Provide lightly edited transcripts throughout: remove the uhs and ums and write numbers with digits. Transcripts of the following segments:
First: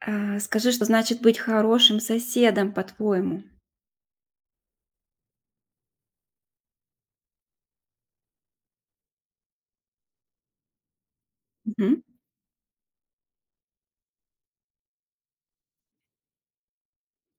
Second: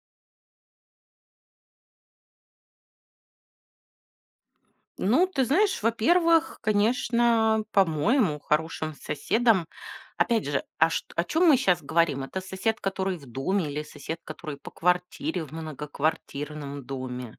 Скажи, что значит быть хорошим соседом, по-твоему? Ну, ты знаешь, во-первых, конечно, по-моему, хорошим соседом. Опять же, о чем мы сейчас Мгм. говорим? Это сосед, который в доме, или сосед, который по квартире в многоквартирном доме?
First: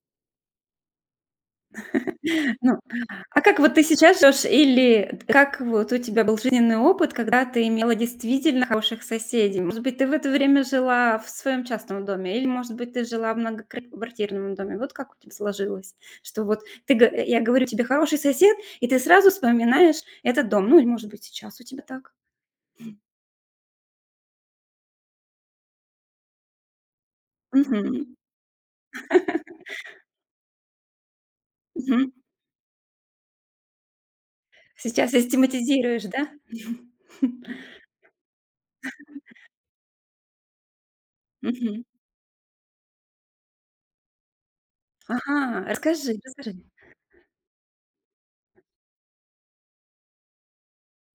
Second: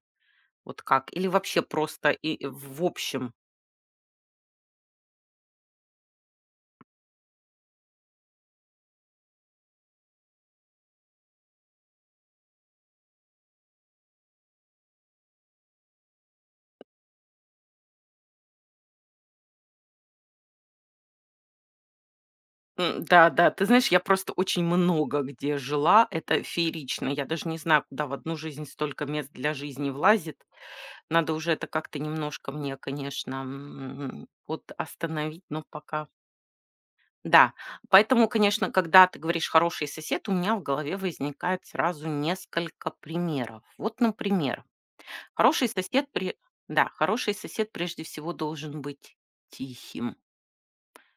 Вот как? Или вообще просто и Ну, в общем? а как вот ты сейчас живёшь или как вот у тебя был жизненный опыт, когда ты имела действительно хороших соседей? Может быть, ты в это время жила в своем частном доме или, может быть, ты жила в многоквартирном доме? Вот как у тебя сложилось, что вот ты я говорю тебе: "Хороший сосед", и ты сразу вспоминаешь этот дом. Ну, или, может быть, сейчас у тебя так? Да, да, ты знаешь, я просто очень много где жила, это феерично, я даже не знаю, куда в Мгм, одну жизнь столько мест для жизни влазит, надо уже это как-то мгм. немножко мне, конечно, вот Сейчас остановить, но систематизируешь, пока. да? Да, поэтому, конечно, когда ты говоришь "хороший сосед", у меня в голове возникает Мгм. сразу несколько примеров. Вот, например, Ага, хороший сосед расскажи, пре расскажи. да, хороший сосед прежде всего должен быть тихим,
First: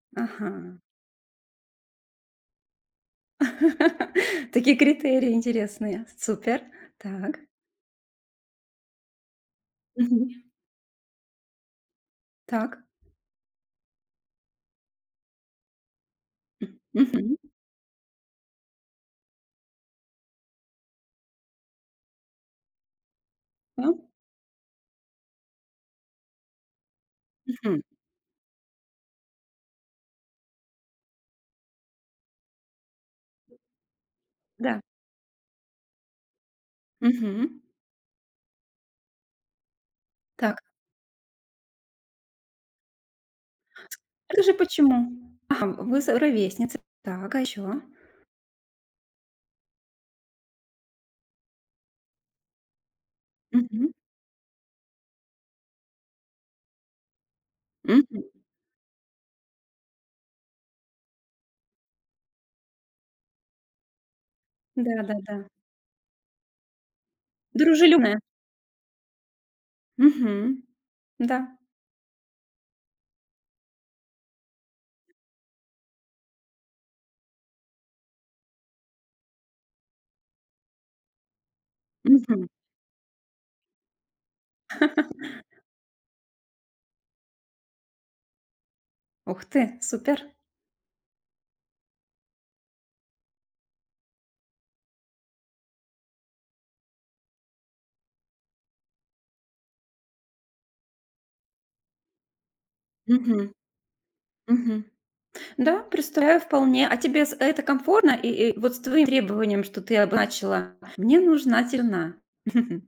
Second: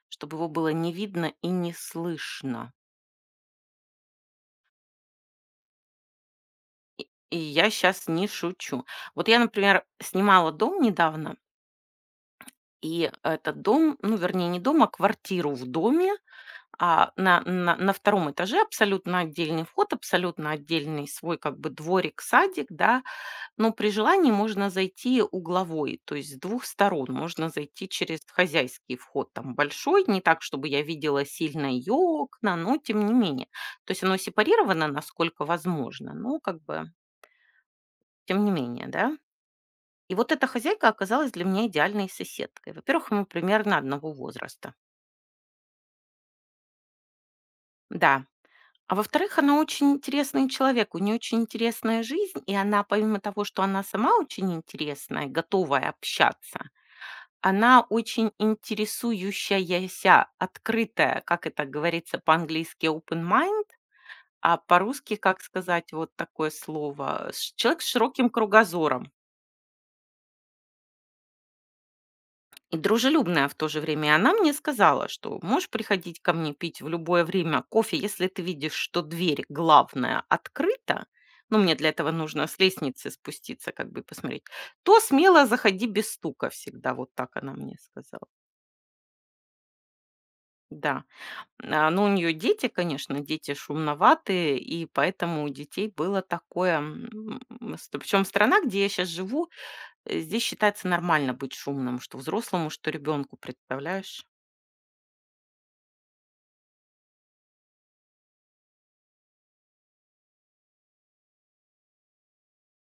чтобы его Ага. было не видно и не слышно. Такие критерии интересные. Супер. И Так. я сейчас не шучу. Вот я, например, Мгм. снимала дом недавно, Так. и этот дом, ну, вернее, не дом, а квартиру в доме. М. Мгм. На втором этаже абсолютно отдельный вход, абсолютно отдельный свой как бы дворик, садик, да. Но А. при желании можно зайти угловой, то есть с двух сторон. Можно Мгм. зайти через хозяйский вход, там большой, не так, чтобы я видела сильно ее окна, но тем не менее. То есть оно Да. сепарировано, насколько возможно, но как бы Мгм. тем не менее, да. И вот эта Так. хозяйка оказалась для меня идеальной соседкой. Во-первых, мы примерно одного Расскажи, возраста. почему? Ага, вы с ровесницы. Так, а еще? Да. А во-вторых, она очень интересный человек, у нее очень интересная жизнь, и она, помимо того, что она сама очень интересная, готовая общаться, она очень интересующаяся, открытая, как это говорится по-английски open mind, а по-русски, Да-да-да. как сказать вот такое слово, человек с Дружелюбная. широким кругозором. Мгм. Да. И дружелюбная в то же время. И она мне сказала, что можешь приходить ко мне пить в любое время кофе, если ты видишь, что дверь главная открыта, ну, мне для этого нужно Мгм. с лестницы спуститься, как бы и посмотреть, то смело заходи без стука всегда, вот так она мне сказала. Ух ты, супер. Да. Ну, у нее дети, конечно, дети шумноватые, и поэтому у детей было такое... Причем страна, где я сейчас живу, здесь считается нормально быть шумным, что взрослому, что ребенку, Мгм. представляешь? Мгм. Да, представляю вполне. А тебе с это комфортно? И вот с твоим требованием, что ты обозначила: "Мне нужна тишина".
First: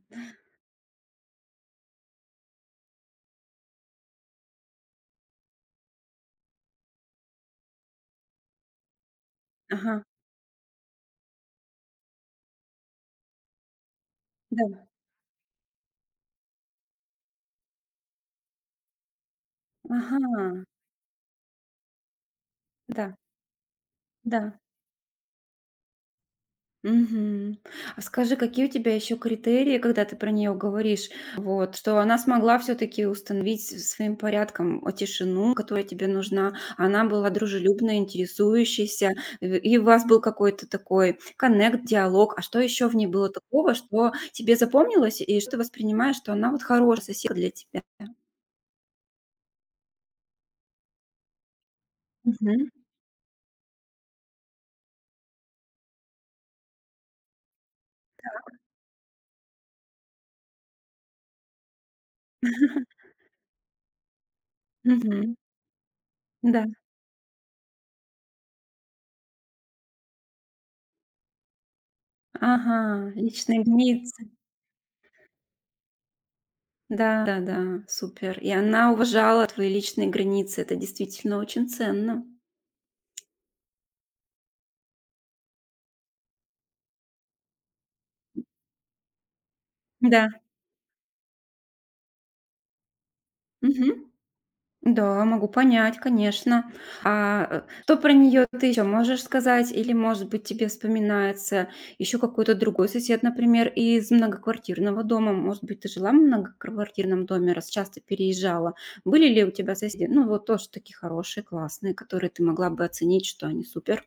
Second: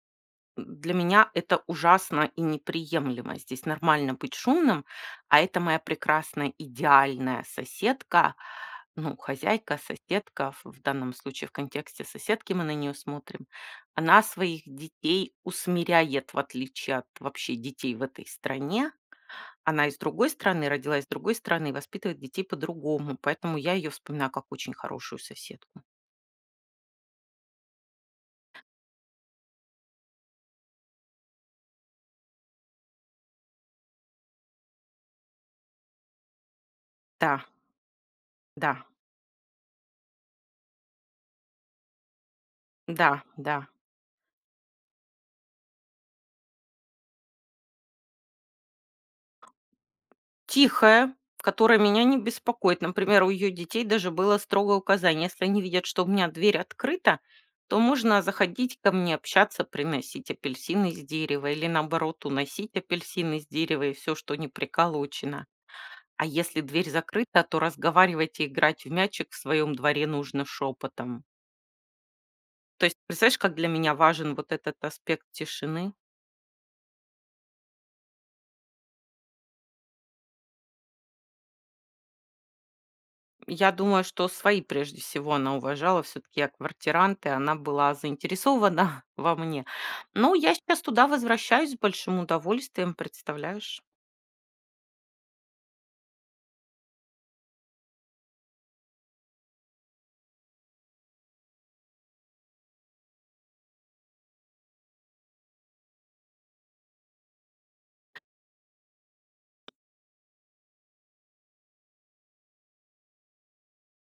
Для меня это ужасно и неприемлемо. Здесь нормально быть шумным, а это моя прекрасная идеальная соседка, ну, хозяйка, Ага, соседка, в данном случае в контексте соседки мы на нее смотрим, она своих да. детей усмиряет, в отличие от вообще детей в этой стране. Она из другой Ага, страны, родилась с другой страны и воспитывает детей да, по-другому, поэтому я ее вспоминаю как да. очень хорошую соседку. Мгм. А скажи, какие у тебя еще критерии, когда ты про нее говоришь, вот, что она смогла все-таки установить своим порядком тишину, которая тебе нужна, она была Да, дружелюбной, да, интересующейся, и у вас был какой-то такой коннект, диалог, а что еще в ней да, было да. такого, что тебе запомнилось, и что ты воспринимаешь, что она вот хорошая соседка для тебя? Тихая, которая меня не Мгм. беспокоит. Например, у ее детей даже было строгое указание: если они видят, что у меня дверь открыта, то можно заходить ко мне, общаться, приносить апельсины из дерева или, наоборот, уносить Мгм. апельсины из дерева и все, что не приколочено. А если Да. дверь закрыта, то разговаривать и играть в мячик в своем дворе нужно шепотом. Ага, То есть, представляешь, как личная для меня граница. важен вот этот аспект тишины? Да-да-да, супер. И она уважала твои личные границы. Это действительно очень ценно. Я думаю, что свои прежде всего она уважала. Все-таки я квартирант, и она была заинтересована во мне. Да. Ну, я сейчас туда возвращаюсь с большим удовольствием, представляешь? Мгм. Да, могу понять, конечно. Что про нее ты еще можешь сказать? Или, может быть, тебе вспоминается еще какой-то другой сосед, например, из многоквартирного дома? Может быть, ты жила в многоквартирном доме, раз часто переезжала. Были ли у тебя соседи? Ну, вот тоже такие хорошие, классные, которые ты могла бы оценить, что они супер.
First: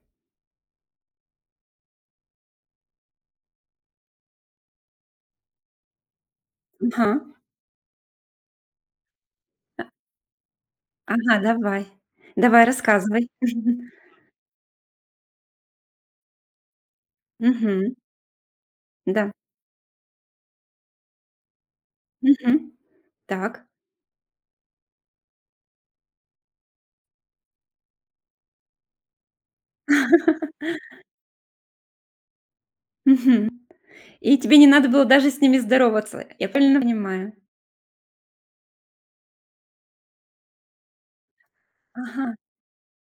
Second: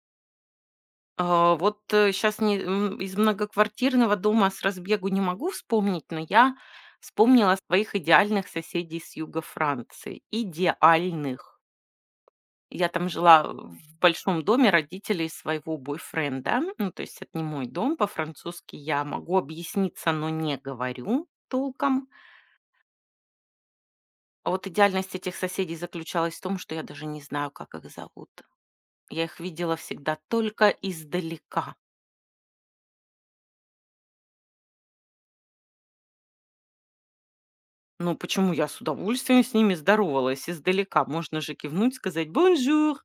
Вот сейчас из многоквартирного дома с разбегу не могу вспомнить, но я Ага, вспомнила своих идеальных соседей с юга Франции. ага, Идеальных. давай. Давай, Я там рассказывай. жила в большом доме родителей своего бойфренда. Ну, то есть это не мой Мгм. дом. По-французски я Да. могу объясниться, но не говорю толком. Мгм. Так. А вот идеальность этих соседей заключалась в том, что я даже не знаю, как их зовут. Я их видела всегда только издалека. Мгм. И тебе не надо было даже с ними здороваться. Я правильно понимаю? Ну, почему я с удовольствием с ними здоровалась издалека? Можно же кивнуть, сказать Ага. «бонжур».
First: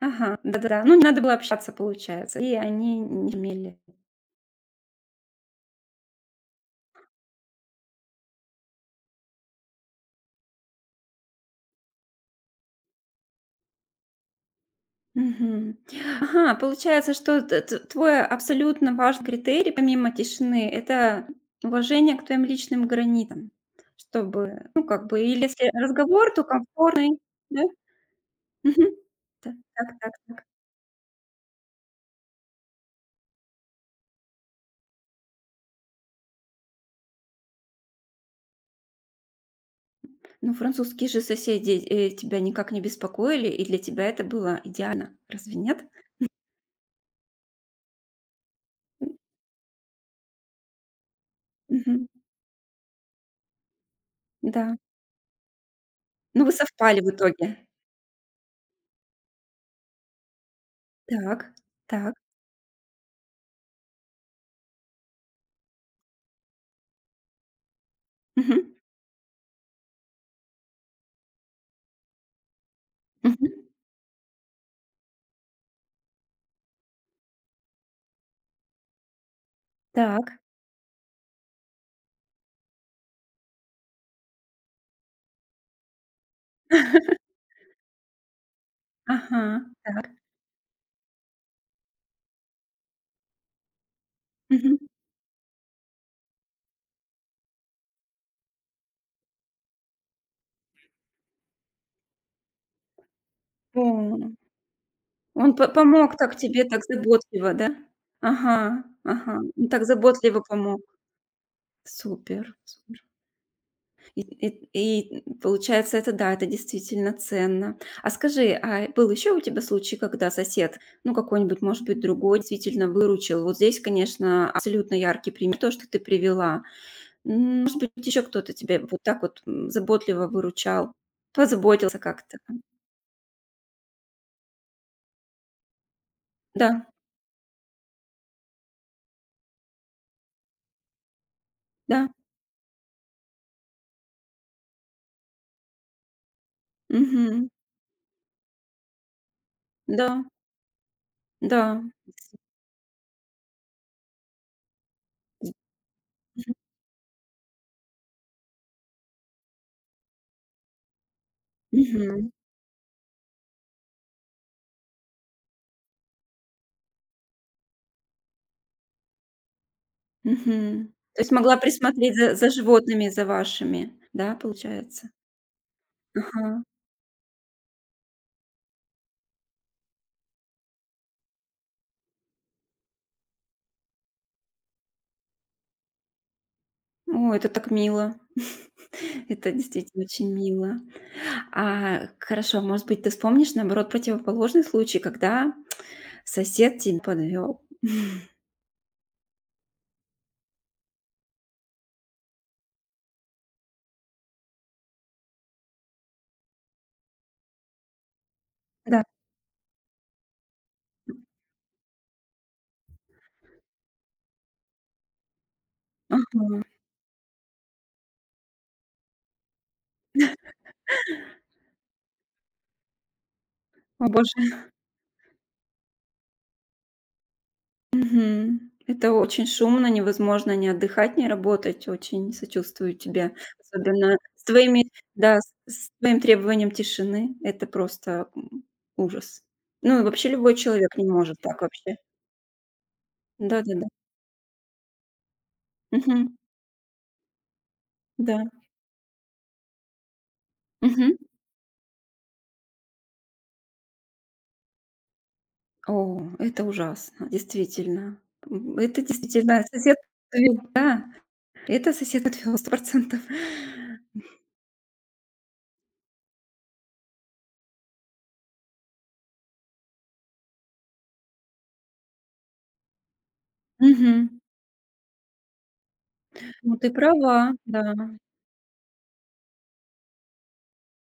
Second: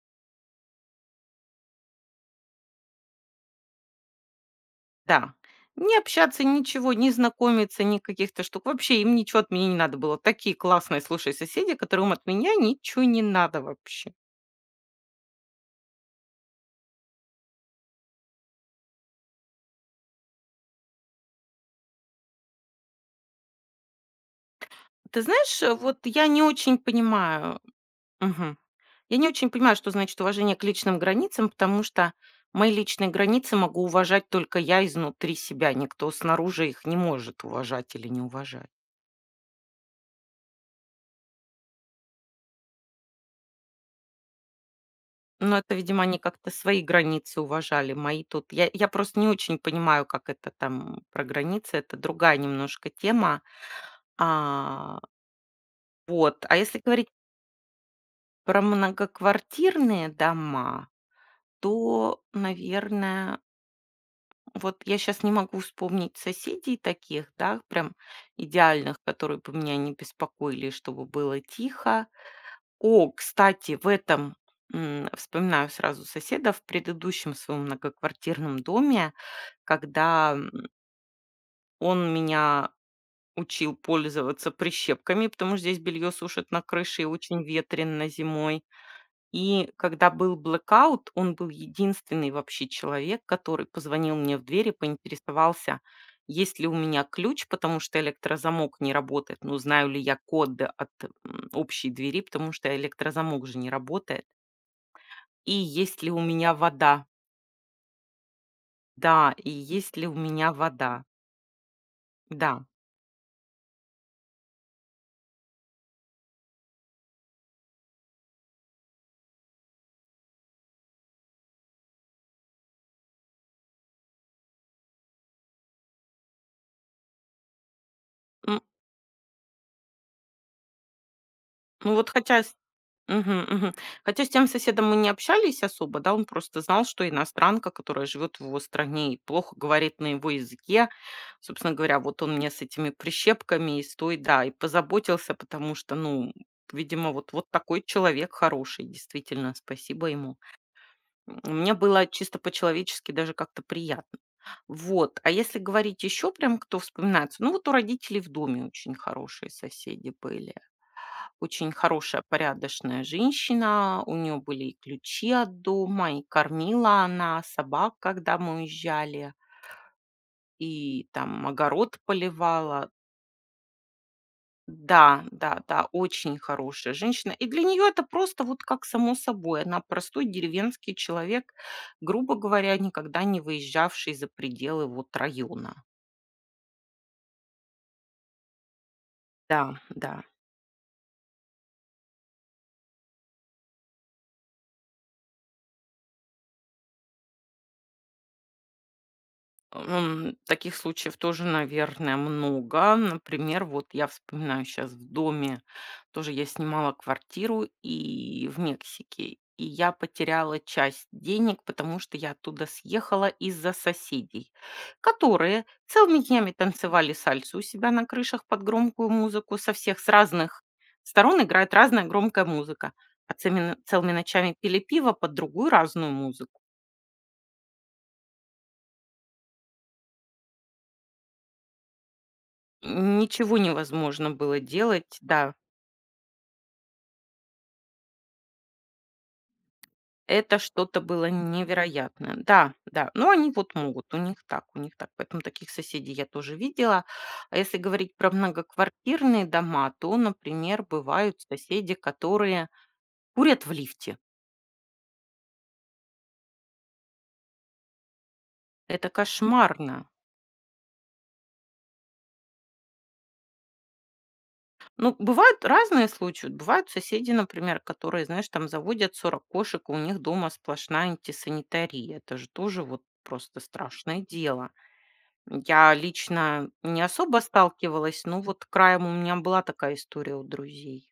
Ага. Да-да-да. Ну, не надо было общаться, получается, и они не умели. Да. Не общаться, ничего, не знакомиться, ни каких-то штук. Вообще им ничего от меня не надо было. Такие классные, слушай, соседи, которым от меня ничего не надо вообще. Мгм. Ага, получается, что т т твой абсолютно важный критерий, помимо тишины, это уважение к твоим личным границам. Чтобы, ну, как Ты бы, или знаешь, если вот я разговор, не то очень комфортный, понимаю, да? мгм. Мгм. Я не очень Да. понимаю, что Так так значит так. уважение к личным границам, потому что мои личные границы могу уважать только я изнутри себя. Никто снаружи их не может уважать или не уважать. Ну, французские же соседи, тебя никак не беспокоили, и для тебя это было идеально. Разве Ну, это, нет? видимо, они как-то свои границы уважали, мои тут. Я М, просто не очень понимаю, как это там про границы, это мгм, другая немножко тема. да. А, вот. Ну, вы А если совпали говорить в итоге. про многоквартирные дома, Так, так. то, наверное, вот я сейчас не могу вспомнить соседей таких, да, прям Мгм, идеальных, которые бы меня не беспокоили, чтобы было тихо. О, мгм. кстати, в этом, вспоминаю сразу соседа в предыдущем своем многоквартирном доме, когда, Так. Он меня учил пользоваться прищепками, потому что здесь белье сушат на крыше и очень ветрено зимой. Ага, И когда так. был блэкаут, он был единственный вообще человек, который позвонил мне в дверь и Мгм. поинтересовался, есть ли у меня ключ, потому что электрозамок не работает. Ну, знаю ли я код от, общей двери, потому что электрозамок же не О, работает. И он по есть ли помог у так меня тебе, так вода? заботливо, да? Ага, Да, ага. и Он так есть ли у заботливо меня помог. вода? Супер, Да. супер. И и и получается, это да, это действительно ценно. А скажи, а был еще у тебя случай, когда сосед, ну, какой-нибудь, может быть, другой, действительно выручил? Вот здесь, конечно, абсолютно яркий пример, то, что ты привела. Может быть, еще кто-то М, тебя вот так вот, заботливо выручал, ну позаботился вот как-то. хотя с мгм, мгм. Хотя с тем соседом мы не общались особо, да, он просто Да, знал, что иностранка, которая живет в его стране и плохо говорит на его языке. Собственно говоря, да, вот он мне с этими прищепками и с той, да, и позаботился, потому что, ну, видимо, вот мгм, такой человек хороший, действительно, спасибо да, ему. Мне да. было чисто по-человечески даже как-то приятно. Вот. А если говорить еще прям, кто вспоминается, ну вот у родителей в доме очень хорошие соседи были. Очень хорошая, Мгм, порядочная женщина, у нее были и ключи от дома, и кормила она собак, когда мы уезжали, мгм. и То есть там могла огород присмотреть за поливала. животными, за вашими, да, получается? Да, да, да, очень Ага. хорошая женщина. И для нее это просто вот как само собой. Она простой деревенский человек, грубо говоря, никогда не выезжавший за пределы вот района. О, это так мило. Это Да, действительно да. очень мило. Хорошо, может быть, ты вспомнишь, наоборот, противоположный случай, когда сосед тебя подвел. Таких случаев тоже, наверное, много. Например, вот я вспоминаю сейчас в доме, тоже я снимала квартиру и в Да. Мексике, и я потеряла часть денег, потому что я оттуда съехала из-за соседей, которые целыми днями Ага. танцевали сальсу у себя на крышах под громкую музыку, со всех, с разных сторон играет разная громкая музыка, а целыми О, целыми ночами боже. пили пиво под другую разную музыку. Мгм. Это очень шумно, невозможно ни отдыхать, ни работать. Очень сочувствую тебе, Ничего особенно невозможно с было твоими делать, да, да. с твоим требованием тишины. Это просто, ужас. Ну и вообще любой Это человек что-то не было может так вообще. невероятное. Да, да. Но они вот Да-да-да. могут, у них так, у них так. Поэтому таких соседей я Мгм. тоже видела. А если говорить про Да. многоквартирные дома, то, например, Мгм. бывают соседи, которые курят в лифте. О, это ужасно, действительно. Это Это действительно сосед кошмарно. отвёл, да, это сосед отвёл процентов. Ну, бывают разные случаи. Вот. Бывают соседи, например, которые, знаешь, там заводят 40 кошек, и у них дома сплошная антисанитария. Это же тоже вот просто страшное Мгм. дело. Я лично Ну, ты не особо права, да. сталкивалась, но вот краем у меня была такая история у друзей.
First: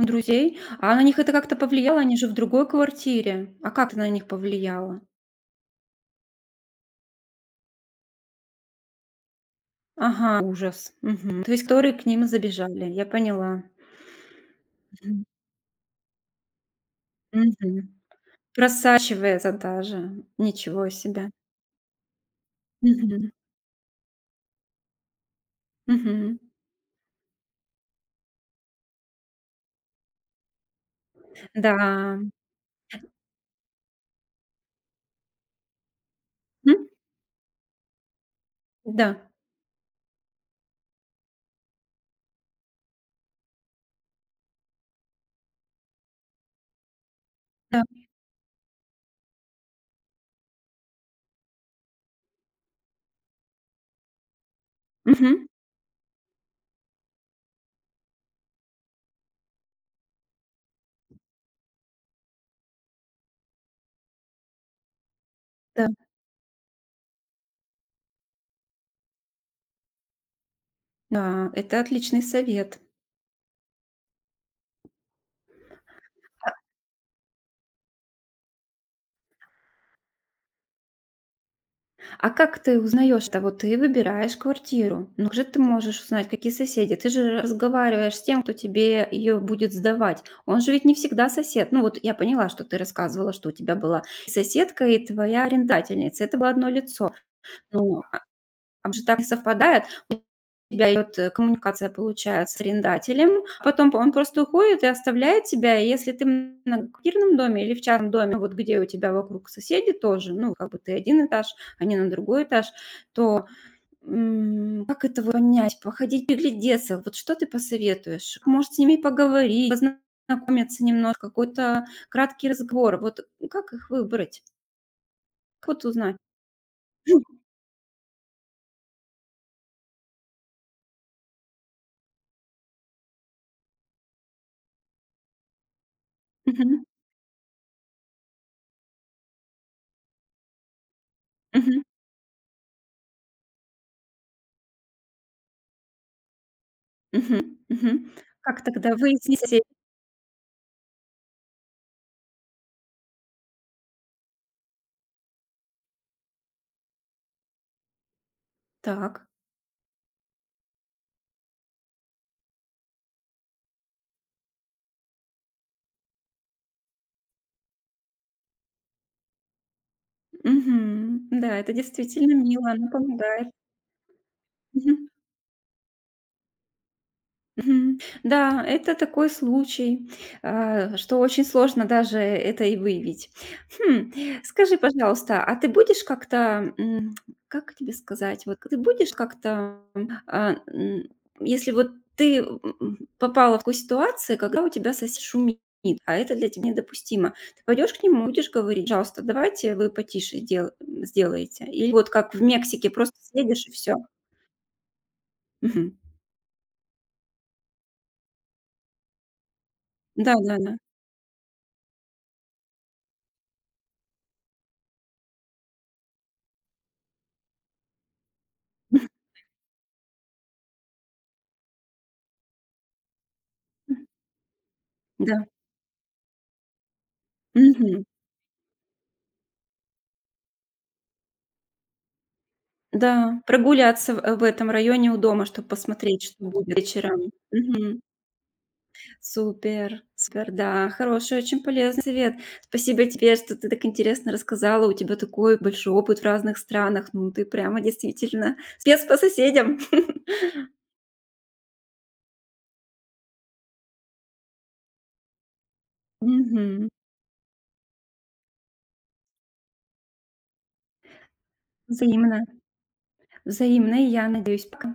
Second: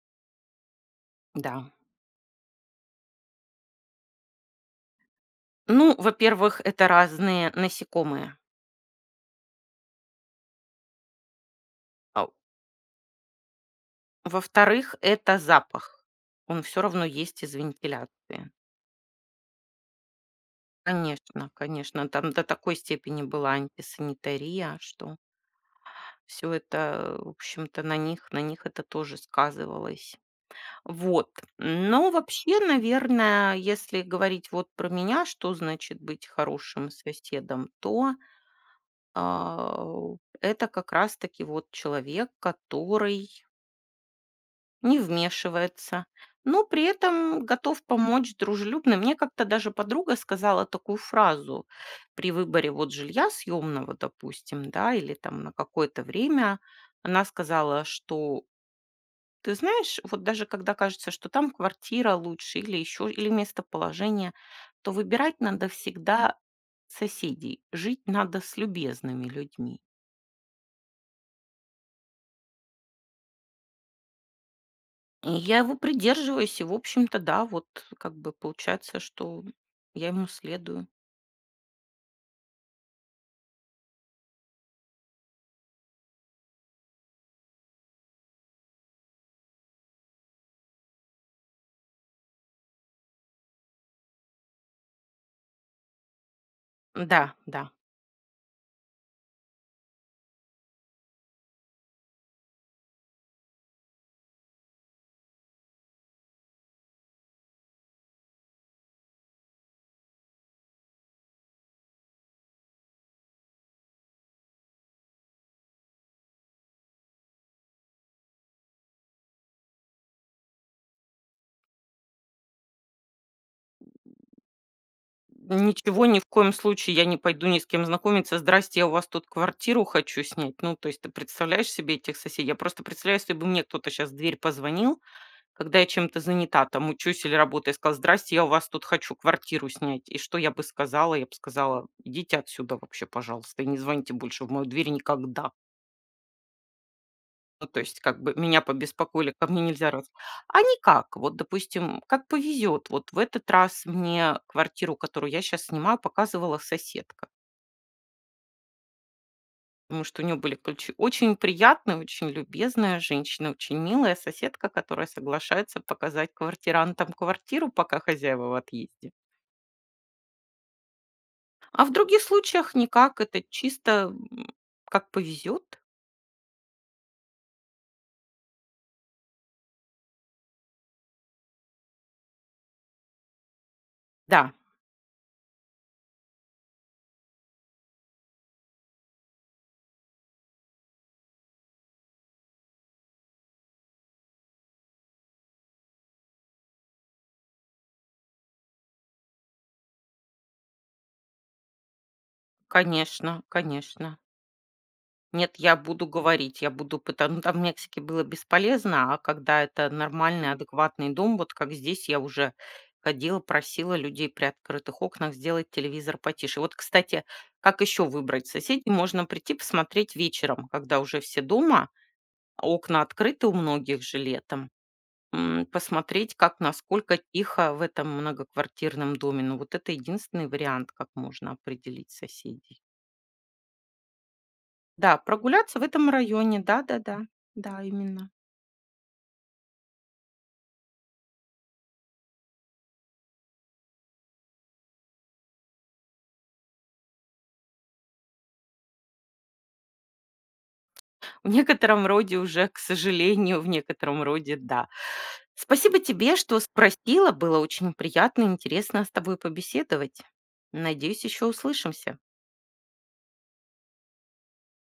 У друзей? А на них это как-то Да. повлияло? Они же в другой квартире. А как это на них повлияло? Ну, во-первых, это разные насекомые. Ага, ужас. Мгм. То есть, которые к А ним забежали, я поняла. Во-вторых, Мгм. это запах. Он все равно есть из Мгм. вентиляции. Просачивается даже. Ничего себе. Конечно, конечно. Там до такой степени Мгм. была антисанитария, что Мгм. все это, в общем-то, на них это тоже сказывалось. Вот. Но Да. вообще, наверное, если говорить вот про меня, что значит быть М? хорошим соседом, то Да. а, это как раз-таки вот человек, который не вмешивается, но при этом готов Да. помочь дружелюбно. Мне как-то даже подруга сказала такую фразу при выборе вот жилья съемного, допустим, да, или там Мгм. на какое-то время. Она сказала, что ты знаешь, вот даже когда кажется, что там квартира лучше или еще, или местоположение, то выбирать надо Да. всегда соседей. Жить надо с любезными людьми. Да, это отличный совет. И я его придерживаюсь, и, в общем-то, да, вот как бы получается, что я ему следую. А как ты узнаешь-то? Вот ты выбираешь квартиру. Ну, как же ты можешь узнать, какие соседи? Ты же разговариваешь с тем, кто тебе ее будет сдавать. Он же ведь не всегда сосед. Ну, вот я поняла, что ты рассказывала, что у тебя была соседка и твоя арендательница. Это было одно лицо. Да, да. Но там же так не совпадает. У тебя идет коммуникация, получается, с арендателем, а потом он просто уходит и оставляет тебя. И если ты в многоквартирном доме или в частном доме, вот где у тебя вокруг соседи тоже, ну, как бы ты один этаж, они на другой этаж, то как это вот понять, походить, приглядеться, вот что ты посоветуешь? Может, с ними поговорить, познакомиться немножко, какой-то краткий разговор. Вот как их выбрать? Как вот Ничего, узнать? ни в коем случае я не пойду ни с кем знакомиться. Здрасте, я у вас тут квартиру хочу снять. Ну, то есть ты представляешь себе этих соседей? Я просто представляю, если бы мне кто-то сейчас в дверь позвонил, когда я чем-то занята, Мгм. там учусь или работаю, я сказала: «Здрасте, я у вас тут хочу квартиру снять». И что я бы сказала? Я бы Мгм. сказала: «Идите отсюда вообще, пожалуйста, и не звоните больше в мою дверь никогда». Мгм, Ну, то есть мгм. как бы меня Как тогда побеспокоили, ко выясните? мне нельзя раз. А никак. Вот, допустим, как повезет. Вот в этот раз мне квартиру, которую я сейчас снимаю, показывала соседка, Так. потому что у нее были ключи. Очень приятная, очень любезная женщина, очень милая соседка, которая соглашается показать квартирантам квартиру, пока хозяева в отъезде. Мгм. Да, это А в других действительно мило, случаях оно никак, это помогает. чисто, Мгм, как повезет. мгм. Да, это такой случай, что очень сложно даже это и выявить. Хм, Да, скажи, пожалуйста, а ты будешь как-то, как тебе сказать? Вот ты будешь как-то, а, м, если вот ты, попала в такую ситуацию, когда у тебя сосед шумит, а это для тебя недопустимо. Ты пойдешь к нему, будешь говорить: "Пожалуйста, давайте вы потише дел сделаете". Или вот как в Мексике, просто конечно, съедешь и все. конечно. Нет, я буду говорить, я буду пытаться. Ну, там в Мексике было бесполезно, а когда это нормальный, Да-да-да. адекватный дом, вот как здесь, я уже ходила, просила людей при открытых окнах сделать телевизор потише. Вот, кстати, как еще выбрать соседей? Можно прийти посмотреть вечером, когда уже все дома, а окна открыты у многих М, же летом. да. Да. Да. Посмотреть, как, насколько тихо в Мгм. этом многоквартирном доме. Ну, вот это единственный вариант, как можно определить соседей. Да, прогуляться в этом районе у Да, дома, чтобы прогуляться в этом посмотреть, что районе, будет да-да-да. Да, вечером. да. Да, именно. Супер, супер, да, хороший, очень полезный совет. Спасибо тебе, что ты так интересно рассказала. У тебя такой большой опыт в разных странах. Ну, ты прямо действительно спец по соседям. В некотором роде уже, к сожалению, в некотором роде да. Спасибо тебе, что Мгм. спросила. Было очень приятно и интересно с тобой побеседовать. Надеюсь, еще услышимся. Взаимно, взаимно, и я надеюсь, пока.